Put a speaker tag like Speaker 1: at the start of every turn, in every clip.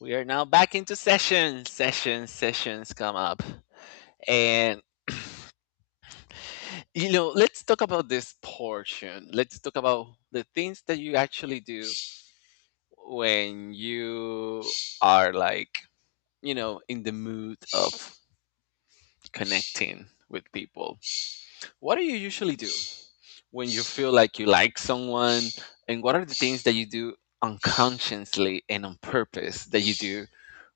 Speaker 1: We are now back into sessions. Sessions come up. And, let's talk about this portion. Let's talk about the things that you actually do when you are like, in the mood of connecting with people. What do you usually do when you feel like you like someone? And what are the things that you do unconsciously and on purpose that you do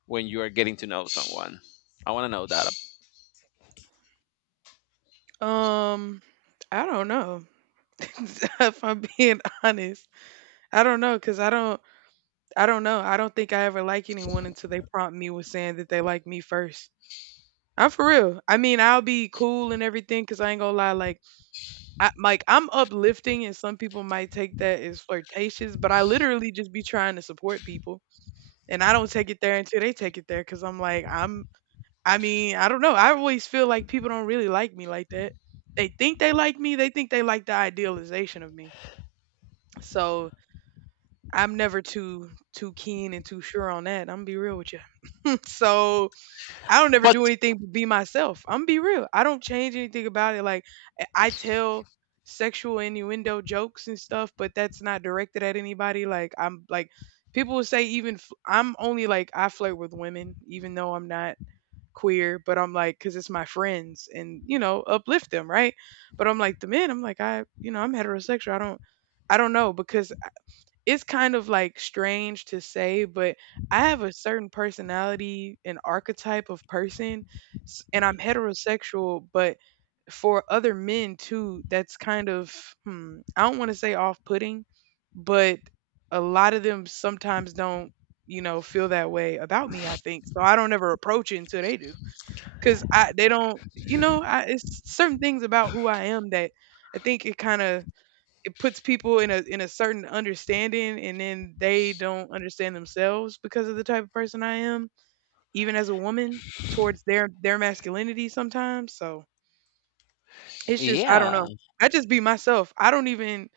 Speaker 1: when you are getting to know someone? I want to know that.
Speaker 2: Um, I don't know. If I'm being honest, I don't know because I don't know. I don't think I ever like anyone until they prompt me with saying that they like me first. I'm for real. I mean, I'll be cool and everything because I ain't gonna lie. Like, I'm uplifting, and some people might take that as flirtatious, but I literally just be trying to support people, and I don't take it there until they take it there because I mean, I don't know. I always feel like people don't really like me like that. They think they like me. They think they like the idealization of me. So I'm never too keen and too sure on that. I'm gonna be real with you. So I don't ever
Speaker 1: But
Speaker 2: do anything but be myself. I'm gonna be real. I don't change anything about it. Like I tell sexual innuendo jokes and stuff, but that's not directed at anybody. Like I'm like people will say even I'm only like I flirt with women, even though I'm not queer, but I'm like, because it's my friends and, you know, uplift them, right? But I'm like, the men, I'm like, I, you know, I'm heterosexual. I don't know because it's kind of like strange to say, but I have a certain personality and archetype of person, and I'm heterosexual, but for other men too, that's kind of, I don't want to say off putting, but a lot of them sometimes don't, you know, feel that way about me, I think. So I don't ever approach it until they do. 'Cause I they don't you know, I it's certain things about who I am that I think it kinda it puts people in a certain understanding, and then they don't understand themselves because of the type of person I am, even as a woman, towards their masculinity sometimes, so it's just I don't
Speaker 1: Yeah.
Speaker 2: know. I just be myself. I don't even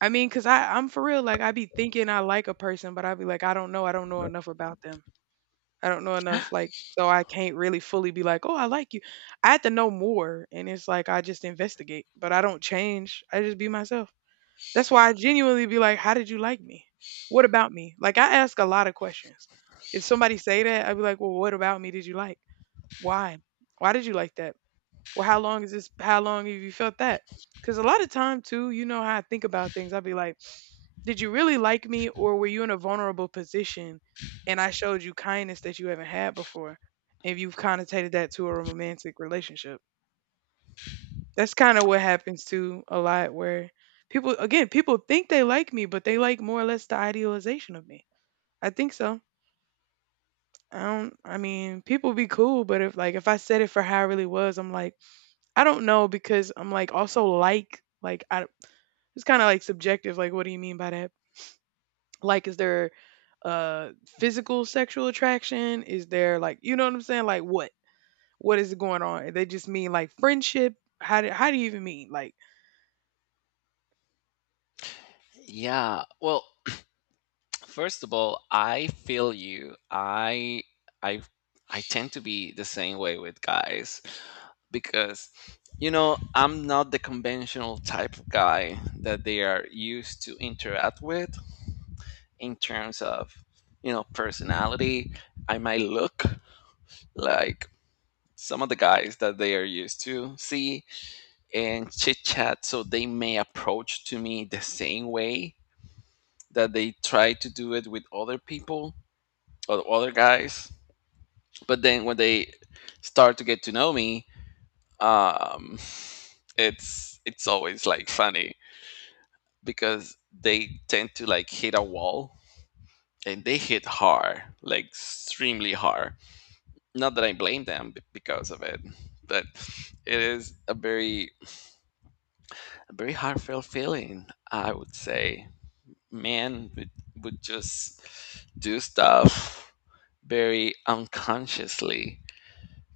Speaker 2: I mean, cause I'm for real, like, I be thinking I like a person, but I be like, I don't know enough about them." I don't know enough, like, so I can't really fully be like, "Oh, I like you." I have to know more, and it's like I just investigate, but I don't change. I just be myself. That's why I genuinely be like, "How did you like me? What about me?" Like, I ask a lot of questions. If somebody say that, I'd be like, "Well, what about me did you like? Why? Why did you like that? Well, how long is this? How long have you felt that?" Because a lot of time too, you know how I think about things. I'd be like, did you really like me, or were you in a vulnerable position, and I showed you kindness that you haven't had before, if you've connotated that to a romantic relationship? That's kind of what happens too a lot, where people think they like me, but they like more or less the idealization of me. I think so. I don't. I mean, people be cool, but if like if I said it for how I really was, I'm like. I don't know because I'm like also like I it's kind of like subjective. Like, what do you mean by that? Like, is there uh physical sexual attraction? Is there like you know what I'm saying? Like, what is going on? They just mean like friendship. How do you even mean like?
Speaker 1: Yeah. Well, first of all, I feel you. I I tend to be the same way with guys because I'm not the conventional type of guy that they are used to interact with in terms of, personality. I might look like some of the guys that they are used to see and chit chat, so they may approach to me the same way that they try to do it with other people of other guys. But then when they start to get to know me, um, it's always like funny because they tend to like hit a wall, and they hit hard, like extremely hard. Not that I blame them because of it, but it is a very heartfelt feeling. I would say men would just do stuff very unconsciously,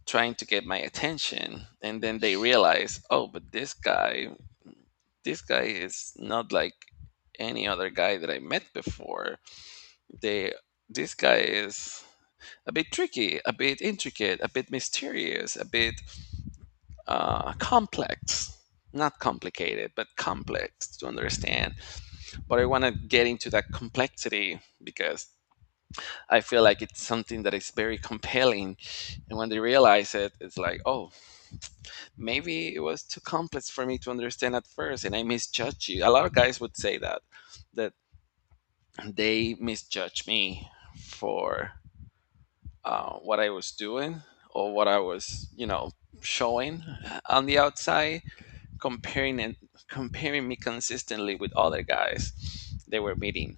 Speaker 1: trying to get my attention, and then they realize, oh, but this guy is not like any other guy that I met before. They This guy is a bit tricky, a bit intricate, a bit mysterious, a bit complex, not complicated but complex to understand. But I want to get into that complexity because I feel like it's something that is very compelling, and when they realize it, it's like, oh, maybe it was too complex for me to understand at first, and I misjudged you. A lot of guys would say that, that they misjudged me for what I was doing or what I was, showing on the outside, comparing and comparing me consistently with other guys they were meeting.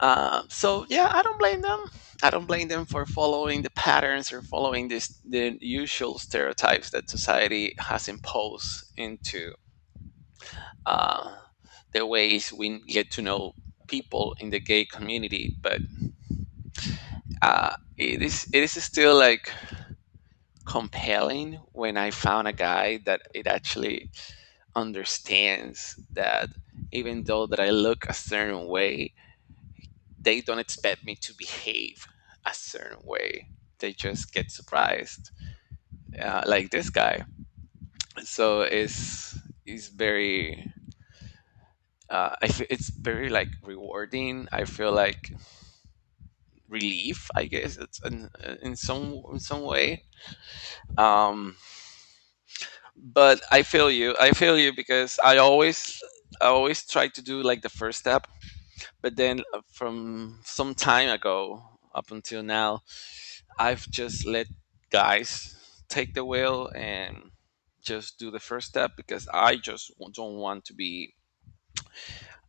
Speaker 1: So yeah, I don't blame them. I don't blame them for following the patterns, or following this the usual stereotypes that society has imposed into, uh, the ways we get to know people in the gay community. But it is still like compelling when I found a guy that it actually understands that, even though that I look a certain way, they don't expect me to behave a certain way. They just get surprised, like this guy. So it's very it's very like rewarding. I feel like relief, I guess, it's in some way. um but I feel you because I always try to do like the first step. But then from some time ago up until now, I've just let guys take the wheel and just do the first step because I just don't want to be,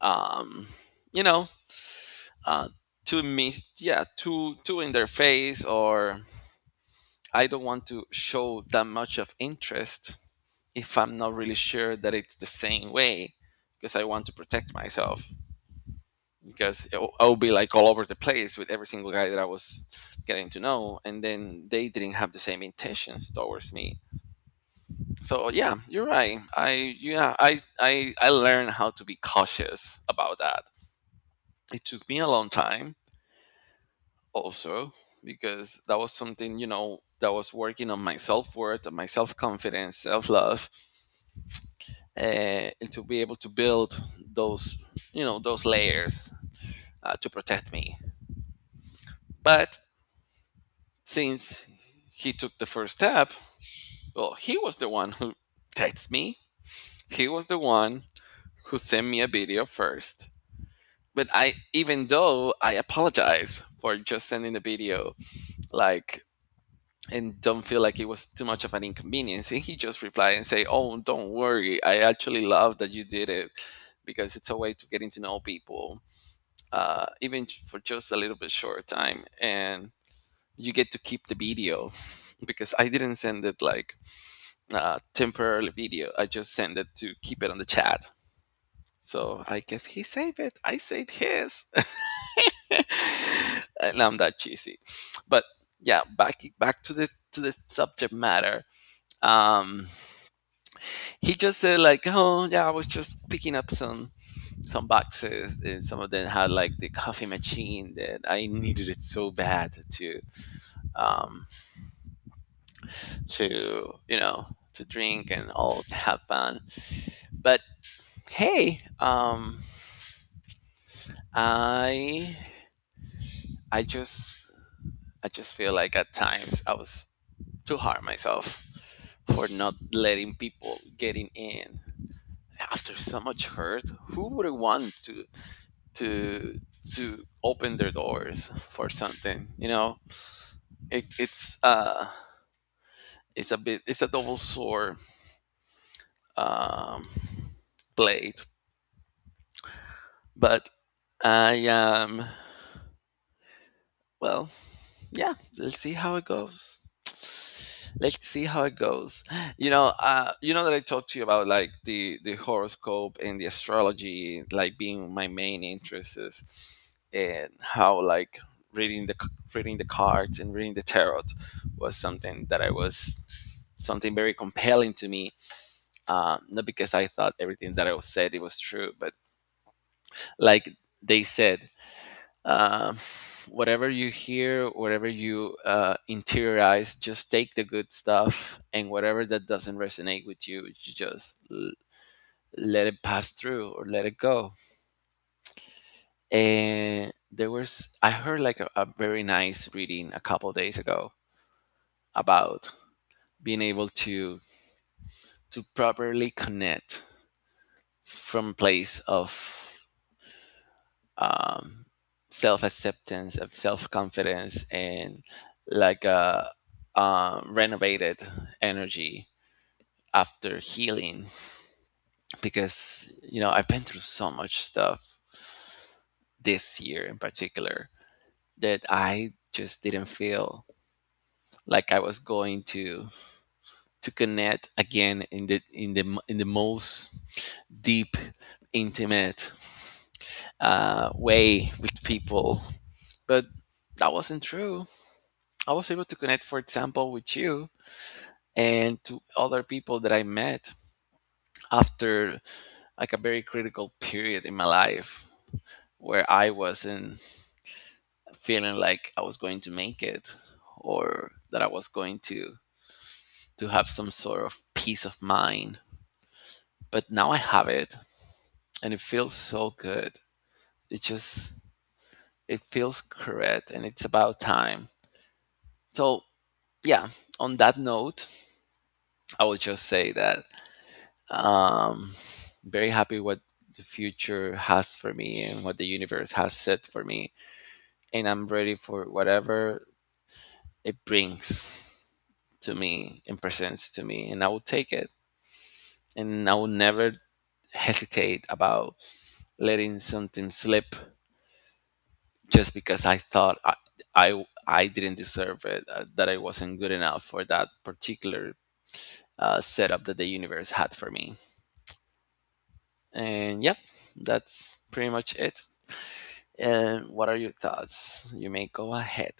Speaker 1: um you know uh too me yeah, too in their face, or I don't want to show that much of interest if I'm not really sure that it's the same way, because I want to protect myself, because I'll be like all over the place with every single guy that I was getting to know, and then they didn't have the same intentions towards me. So yeah, you're right. I yeah, I learned how to be cautious about that. It took me a long time also because that was something, that was working on my self-worth and my self-confidence, self-love, uh, and to be able to build those you know those layers, to protect me. But since he took the first step, well, he was the one who texted me. He was the one who sent me a video first. But I, even though I apologize for just sending the video, like, and don't feel like it was too much of an inconvenience, and he just replied and say, oh, don't worry, I actually love that you did it, because it's a way to getting to know people, even for just a little bit short time, and you get to keep the video. Because I didn't send it like temporarily video. I just sent it to keep it on the chat, so I guess he saved it. I saved his. And I'm that cheesy. But yeah, back to the subject matter. um he just said like, oh yeah, I was just picking up some, boxes, and some of them had like the coffee machine that I needed it so bad to, um, to you know to drink and all, to have fun. But hey, I I just I just feel like at times I was too hard on myself for not letting people getting in after so much hurt. Who wouldn't want to to open their doors for something? You know, it, it's a bit it's a double sword, um, blade. But, I well, yeah, let's see how it goes. Let's see how it goes. You know that I talked to you about like the horoscope and the astrology, like being my main interests, and how like reading the cards and reading the tarot was something that I was something very compelling to me. Not because I thought everything that I was said it was true, but like they said, uh, whatever you hear, whatever you interiorize, just take the good stuff, and whatever that doesn't resonate with you, you just let it pass through or let it go. And I heard like a very nice reading a couple days ago about being able to properly connect from a place of um, self acceptance, of self confidence, and like a renovated energy after healing. Because, I've been through so much stuff this year in particular that I just didn't feel like I was going to connect again in the in the most deep, intimate, way with people, but that wasn't true. I was able to connect, for example, with you and to other people that I met after like a very critical period in my life where I wasn't feeling like I was going to make it or that I was going to have some sort of peace of mind. But now I have it, and it feels so good. It just it feels correct, and it's about time. So yeah, on that note, I would just say that, Um, very happy what the future has for me and what the universe has set for me, and I'm ready for whatever it brings to me and presents to me, and I will take it, and I will never hesitate about letting something slip just because I thought I didn't deserve it, that I wasn't good enough for that particular setup that the universe had for me. And yep, that's pretty much it. And what are your thoughts? You may go ahead.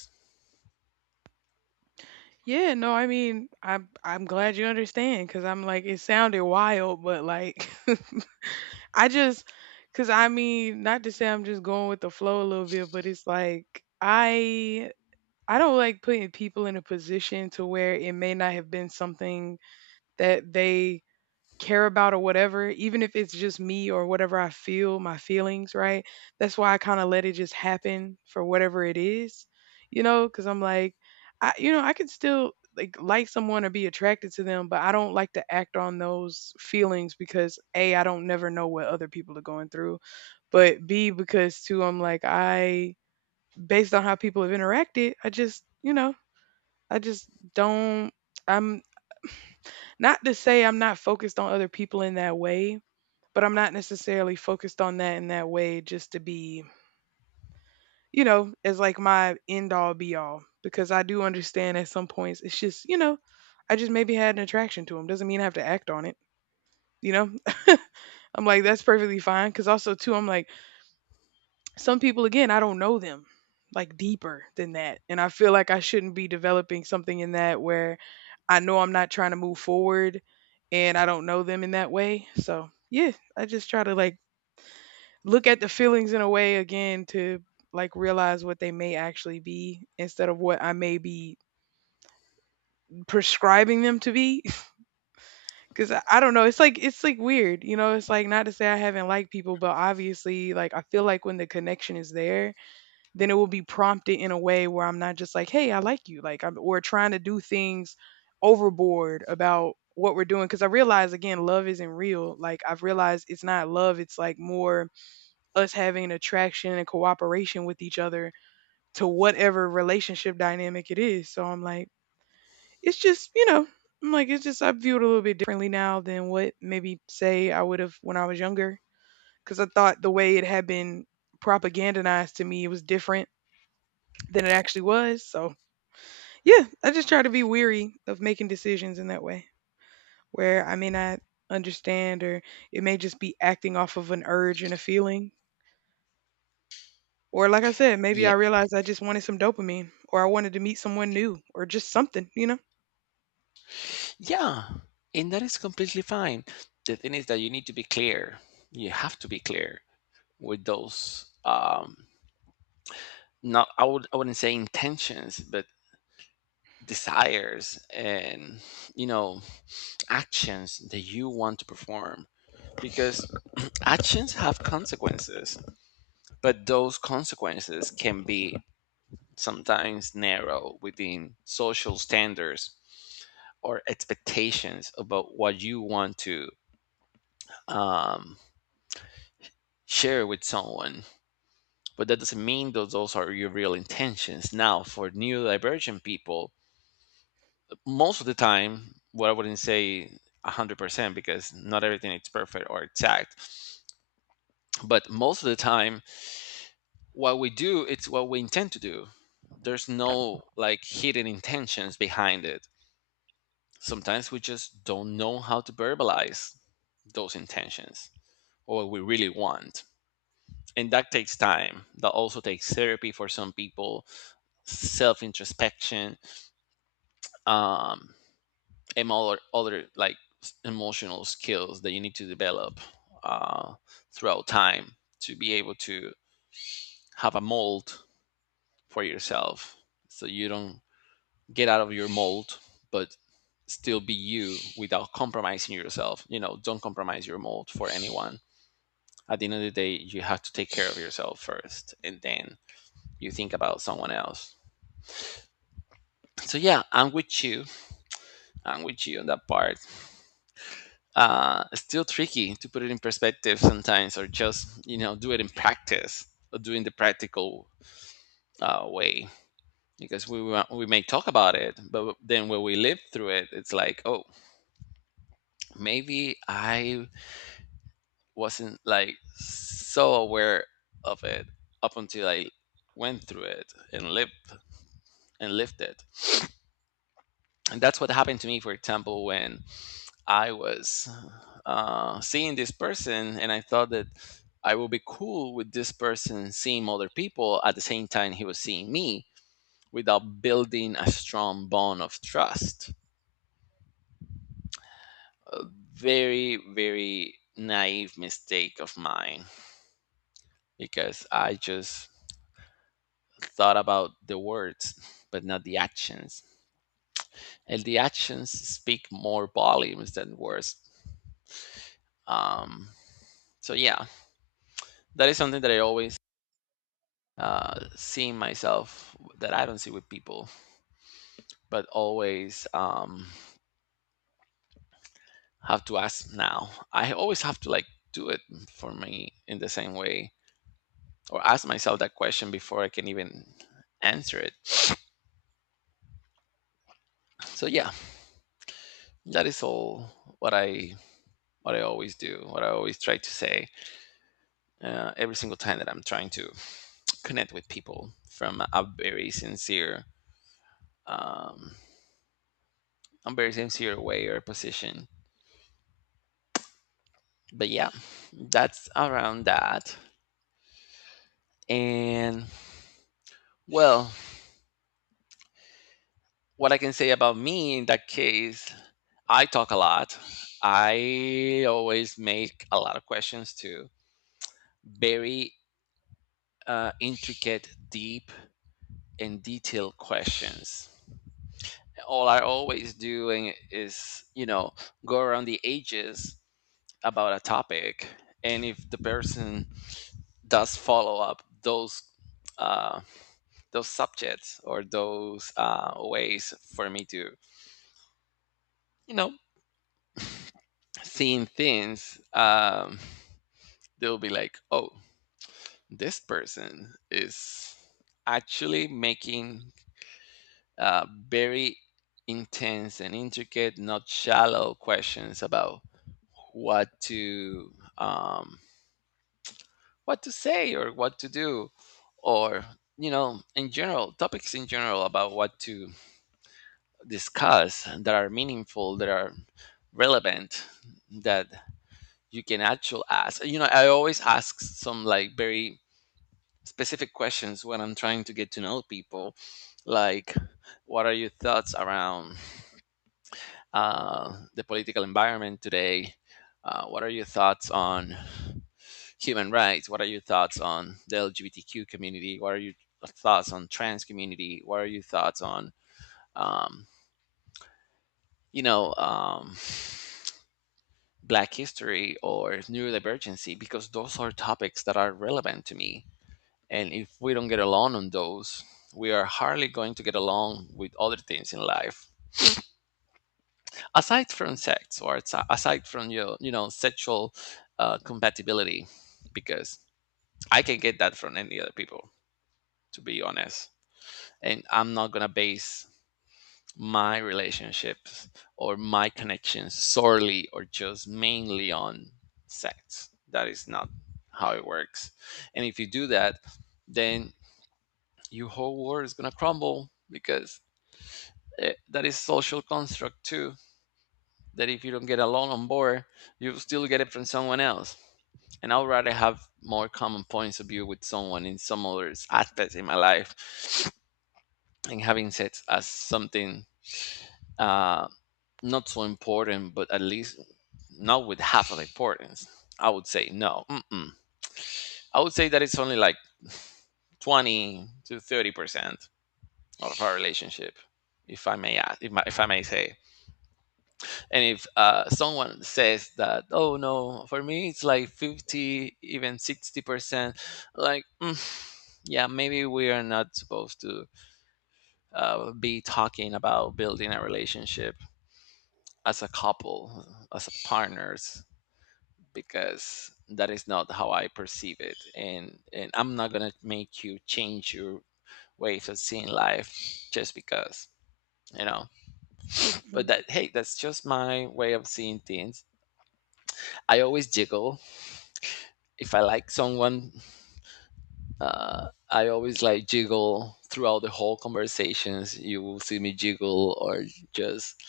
Speaker 2: Yeah, no, I mean I'm glad you understand because I'm like it sounded wild, but like I just because I mean not to say I'm just going with the flow a little bit, but it's like. I I don't like putting people in a position to where it may not have been something that they care about or whatever, even if it's just me or whatever I feel, my feelings, right? That's why I kind of let it just happen for whatever it is, you know, because I'm like, I, you know, I could still like someone or be attracted to them, but I don't like to act on those feelings because A, I don't never know what other people are going through, but B, because too, I'm like, I, based on how people have interacted, I just, you know, I just don't I'm not to say I'm not focused on other people in that way, but I'm not necessarily focused on that in that way just to be, you know, as like my end all be all because I do understand at some points it's just, you know, I just maybe had an attraction to him. Doesn't mean I have to act on it, you know? I'm like that's perfectly fine cuz also too I'm like some people again I don't know them like deeper than that and I feel like I shouldn't be developing something in that where I know I'm not trying to move forward and I don't know them in that way, so yeah, I just try to like look at the feelings in a way again to like realize what they may actually be instead of what I may be prescribing them to be. Because I don't know, it's like weird, you know, it's like not to say I haven't liked people, but obviously like I feel like when the connection is there then it will be prompted in a way where I'm not just like, hey, I like you. Like, I'm, or trying to do things overboard about what we're doing. Cause I realize, again, love isn't real. Like, I've realized it's not love. It's like more us having an attraction and cooperation with each other to whatever relationship dynamic it is. So I'm like, it's just, you know, I'm like, it's just, I view it a little bit differently now than what maybe say I would have when I was younger. Cause I thought the way it had been propagandized to me, it was different than it actually was. So yeah, I just try to be weary of making decisions in that way where I may not understand or it may just be acting off of an urge and a feeling. Or like I said, maybe
Speaker 1: Yeah.
Speaker 2: I realized I just wanted some dopamine or I wanted to meet someone new or just something, you know?
Speaker 1: Yeah. And that is completely fine. The thing is that you need to be clear. You have to be clear with those, not, I wouldn't say intentions, but desires, and, you know actions that you want to perform, because actions have consequences, but those consequences can be sometimes narrow within social standards or expectations about what you want to, um, share with someone. But that doesn't mean that those are your real intentions. Now, for neurodivergent people, most of the time, what I wouldn't say 100% because not everything is perfect or exact, but most of the time, what we do, it's what we intend to do. There's no like hidden intentions behind it. Sometimes we just don't know how to verbalize those intentions or what we really want. And that takes time. That also takes therapy for some people, self introspection, um and all other like emotional skills that you need to develop uh throughout time, to be able to have a mold for yourself so you don't get out of your mold, but still be you without compromising yourself. Don't compromise your mold for anyone. At the end of the day, you have to take care of yourself first, and then you think about someone else. So yeah, I'm with you. I'm with you on that part. It's still tricky to put it in perspective sometimes, or just, do it in practice, or doing the practical way. We may talk about it, but then when we live through it, it's like, oh, maybe I wasn't like so aware of it up until I went through it and lived it. And that's what happened to me, for example, when I was seeing this person, and I thought that I would be cool with this person seeing other people at the same time he was seeing me without building a strong bond of trust. Very, very naive mistake of mine because I just thought about the words but not the actions. And the actions speak more volumes than words. Um, so, yeah, that is something that I always seeing myself that I don't see with people, but always have to ask now. I always have to like do it for me in the same way or ask myself that question before I can even answer it. So yeah, that is all what I what I always do, what I always try to say every single time that I'm trying to connect with people from um, a very sincere way or position. But yeah, that's around that. And well, what I can say about me in that case, I talk a lot. I always make a lot of questions too, very intricate, deep, and detailed questions. All I always doing is, you know, go around the edges about a topic, and if the person does follow up uh, those subjects or those ways for me to you know seeing things, they'll be like, oh, this person is actually making very intense and intricate, not shallow questions about what to um, what to say or what to do, or you know, in general, topics in general about what to discuss that are meaningful, that are relevant, that you can actually ask. You know, I always ask some like very specific questions when I'm trying to get to know people, like what are your thoughts around the political environment today? What are your thoughts on human rights? What are your thoughts on the LGBTQ community? What are your thoughts on trans community? What are your thoughts on um, you know um, Black history or neurodivergency? Because those are topics that are relevant to me. And if we don't get along on those, we are hardly going to get along with other things in life. Aside from sex or aside from your, you know, sexual compatibility, because I can get that from any other people, to be honest. And I'm not going to base my relationships or my connections solely or just mainly on sex. That is not how it works. And if you do that, then your whole world is going to crumble because that is social construct too, that if you don't get along on board, you still get it from someone else, and I'd rather have more common points of view with someone in some other aspects in my life and having sex as something uh, not so important, but at least not with half of importance. I would say no. Mm-mm. I would say that it's only like 20 to 30% of our relationship, if I may ask, if, my, if I may say. And if someone says that, oh no, for me it's like 50, even 60%, like, yeah, maybe we are not supposed to be talking about building a relationship as a couple, as a partners, because that is not how I perceive it. And I'm not gonna make you change your ways of seeing life just because you know. But
Speaker 2: Mhm.
Speaker 1: that, hey, that's just my way of seeing things. I always jiggle if I like someone. I always like jiggle throughout the whole conversations. You will see me jiggle or just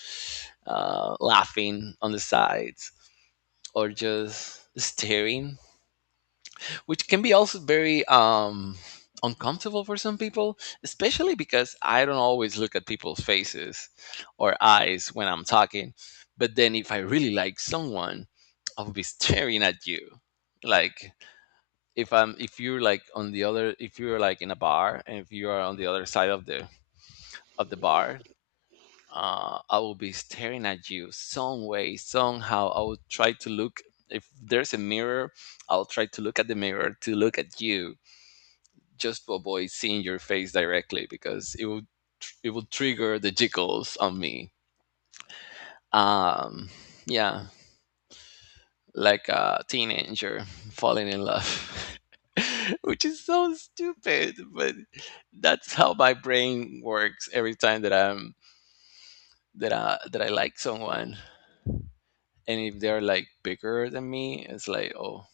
Speaker 1: laughing on the sides or just staring, which can be also very uncomfortable for some people, especially because I don't always look at people's faces or eyes when I'm talking. But then if I really like someone, I'll be staring at you, like if you're like on the other, if you're like in a bar and if you are on the other side of the bar, I will be staring at you some way, somehow I will try to look. If there's a mirror, I'll try to look at the mirror to look at you, just to avoid seeing your face directly because it will it will trigger the jiggles on me. um yeah, like a teenager falling in love, which is so stupid, but that's how my brain works every time that I'm that I like someone. And if they're like bigger than me, it's like, oh,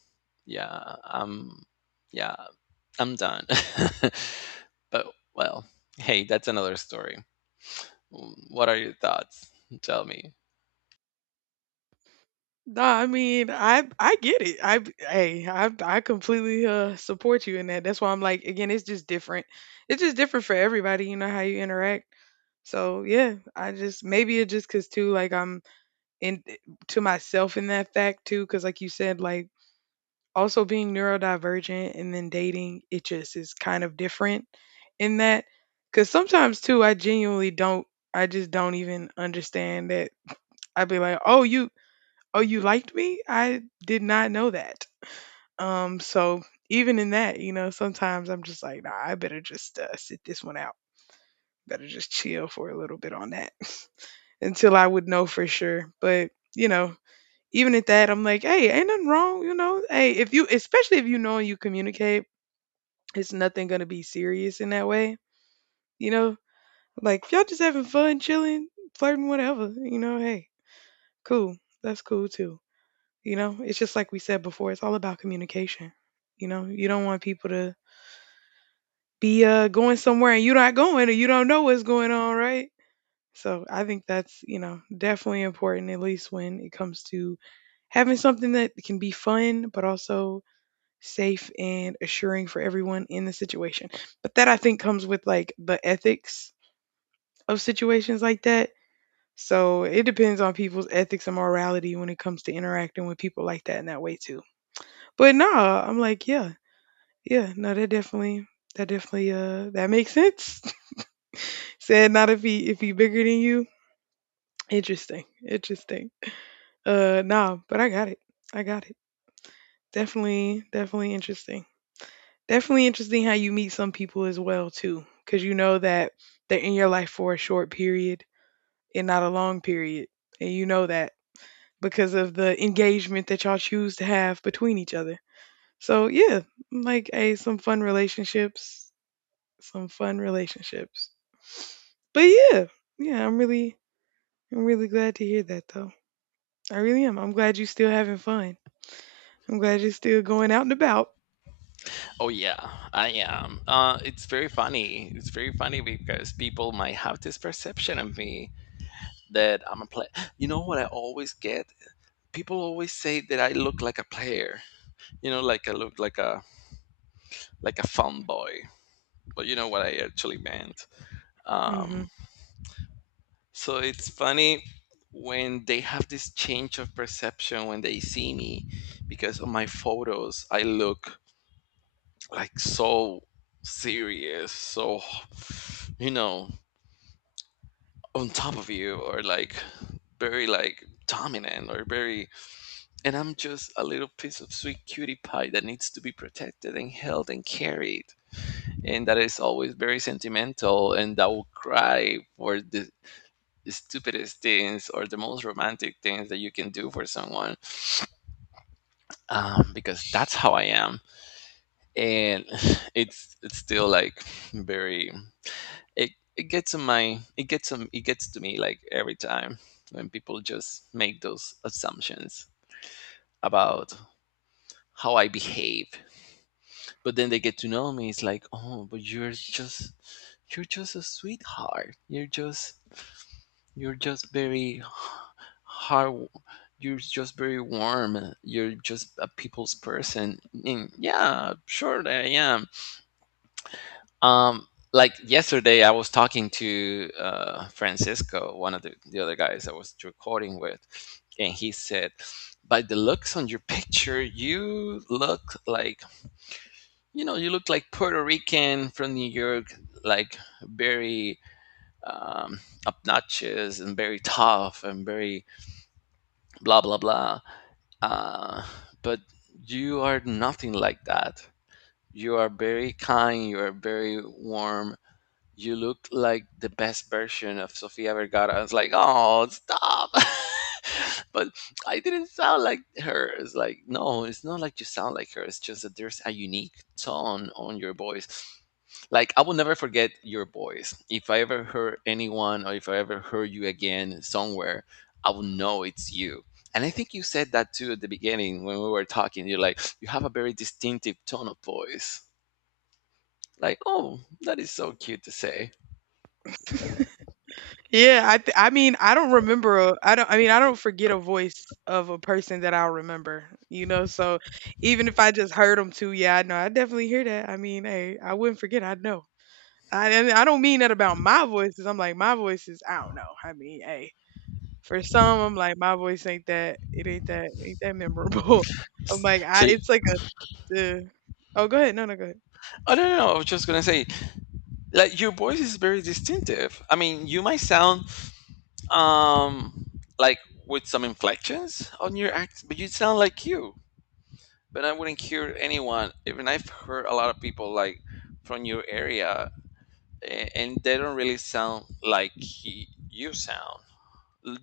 Speaker 1: yeah, I'm yeah, I'm done. But, well, hey, that's another story. What are your thoughts? Tell me.
Speaker 2: No, I mean, I get it. I hey, I completely support you in that. That's why I'm like again, it's just different. It's just different for everybody, you know how you interact. So, yeah, I just maybe it just 'cause too like I'm and to myself in that fact too because like you said like also being neurodivergent and then dating it just is kind of different in that because sometimes too I genuinely don't I just don't even understand that. I'd be like, oh you liked me, I did not know that. So even in that you know sometimes I'm just like, nah, I better just sit this one out, better just chill for a little bit on that until I would know for sure, but you know, even at that, I'm like, hey, ain't nothing wrong, you know. Hey, if you, especially if you know and you communicate, it's nothing gonna be serious in that way, you know. Like if y'all just having fun, chilling, flirting, whatever, you know. Hey, cool, that's cool too, you know. It's just like we said before, it's all about communication, you know. You don't want people to be going somewhere and you're not going, or you don't know what's going on, right? So I think that's you know definitely important, at least when it comes to having something that can be fun, but also safe and assuring for everyone in the situation. But that I think comes with like the ethics of situations like that. So it depends on people's ethics and morality when it comes to interacting with people like that in that way too. But no, I'm like, yeah, yeah, no, that definitely that definitely that makes sense. Said not if he if he bigger than you. Interesting. Interesting. Nah, but I got it. I got it. Definitely, definitely interesting. Definitely interesting how you meet some people as well too, cause you know that they're in your life for a short period and not a long period, and you know that because of the engagement that y'all choose to have between each other. So yeah, like, hey, some fun relationships, some fun relationships. But yeah, yeah, I'm really glad to hear that though. I really am. I'm glad you're still having fun. I'm glad you're still going out and about.
Speaker 1: Oh yeah, I am. It's very funny. It's very funny because people might have this perception of me that I'm a player. You know what I always get? People always say that I look like a player. You know, like I look like a fun boy. But you know what I actually meant. Um,
Speaker 2: Mhm.
Speaker 1: so it's funny when they have this change of perception when they see me, because on my photos I look like so serious, so, you know, on top of you, or like very like dominant or very, and I'm just a little piece of sweet cutie pie that needs to be protected and held and carried, and that is always very sentimental and that will cry for the stupidest things or the most romantic things that you can do for someone, because that's how I am. And it's still like very, it it gets on it gets to me like every time when people just make those assumptions about how I behave. But then they get to know me. It's like, oh, but you're just a sweetheart. You're just very hard. You're just very warm. You're just a people's person. And yeah, sure, I am. Um, like yesterday, I was talking to Francisco, one of the other guys I was recording with, and he said, "By the looks on your picture, you look like, you know, you look like Puerto Rican from New York, like very um, obnoxious and very tough and very blah blah blah." Uh, but you are nothing like that. You are very kind. You are very warm. You looked like the best version of Sofia Vergara. I was like, oh, stop. But I didn't sound like her. It's like, no, it's not like you sound like her. It's just that there's a unique tone on your voice. Like, I will never forget your voice. If I ever heard anyone, or if I ever heard you again somewhere, I will know it's you. And I think you said that too at the beginning when we were talking. You're like, you have a very distinctive tone of voice. Like, oh, that is so cute to say.
Speaker 2: Yeah, I mean, I don't I mean, I don't forget a voice of a person that I'll remember, you know? So, even if I just heard them too, yeah, I know, I definitely hear that. I mean, hey, I wouldn't forget, I'd know. I and I don't mean that about my voices, I'm like, my voices, I don't know. I mean, hey, for some, I'm like, my voice ain't that it ain't that memorable. I'm like,
Speaker 1: So,
Speaker 2: I
Speaker 1: you—
Speaker 2: it's like a oh, go ahead. No, no, go ahead.
Speaker 1: I don't know. I was just gonna say, like your voice is very distinctive. I mean, you might sound um like with some inflections on your accent, but you sound like you. But I wouldn't hear anyone. Even I've heard a lot of people like from your area, and they don't really sound like he, you sound.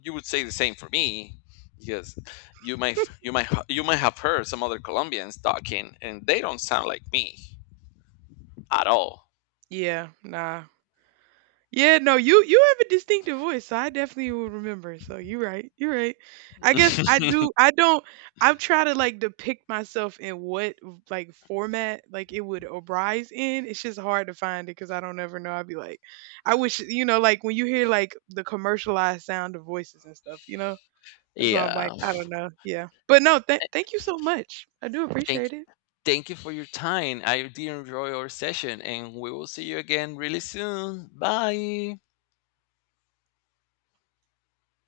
Speaker 1: You would say the same for me, because you might have heard some other Colombians talking, and they don't sound like me at all.
Speaker 2: Yeah, nah. Yeah, no, you have a distinctive voice, so I definitely will remember. So you're right, you're right. I guess I do. I don't. I try to like depict myself in what like format like it would arise in. It's just hard to find it because I don't ever know. I'd be like, I wish you know, like when you hear like the commercialized sound of voices and stuff, you know. That's why I'm
Speaker 1: Yeah.
Speaker 2: like, I don't know. Yeah, but no, thank you so much. I do
Speaker 1: Thank
Speaker 2: appreciate it.
Speaker 1: Thank you for your time. I did enjoy our session and we will see you again really soon. Bye.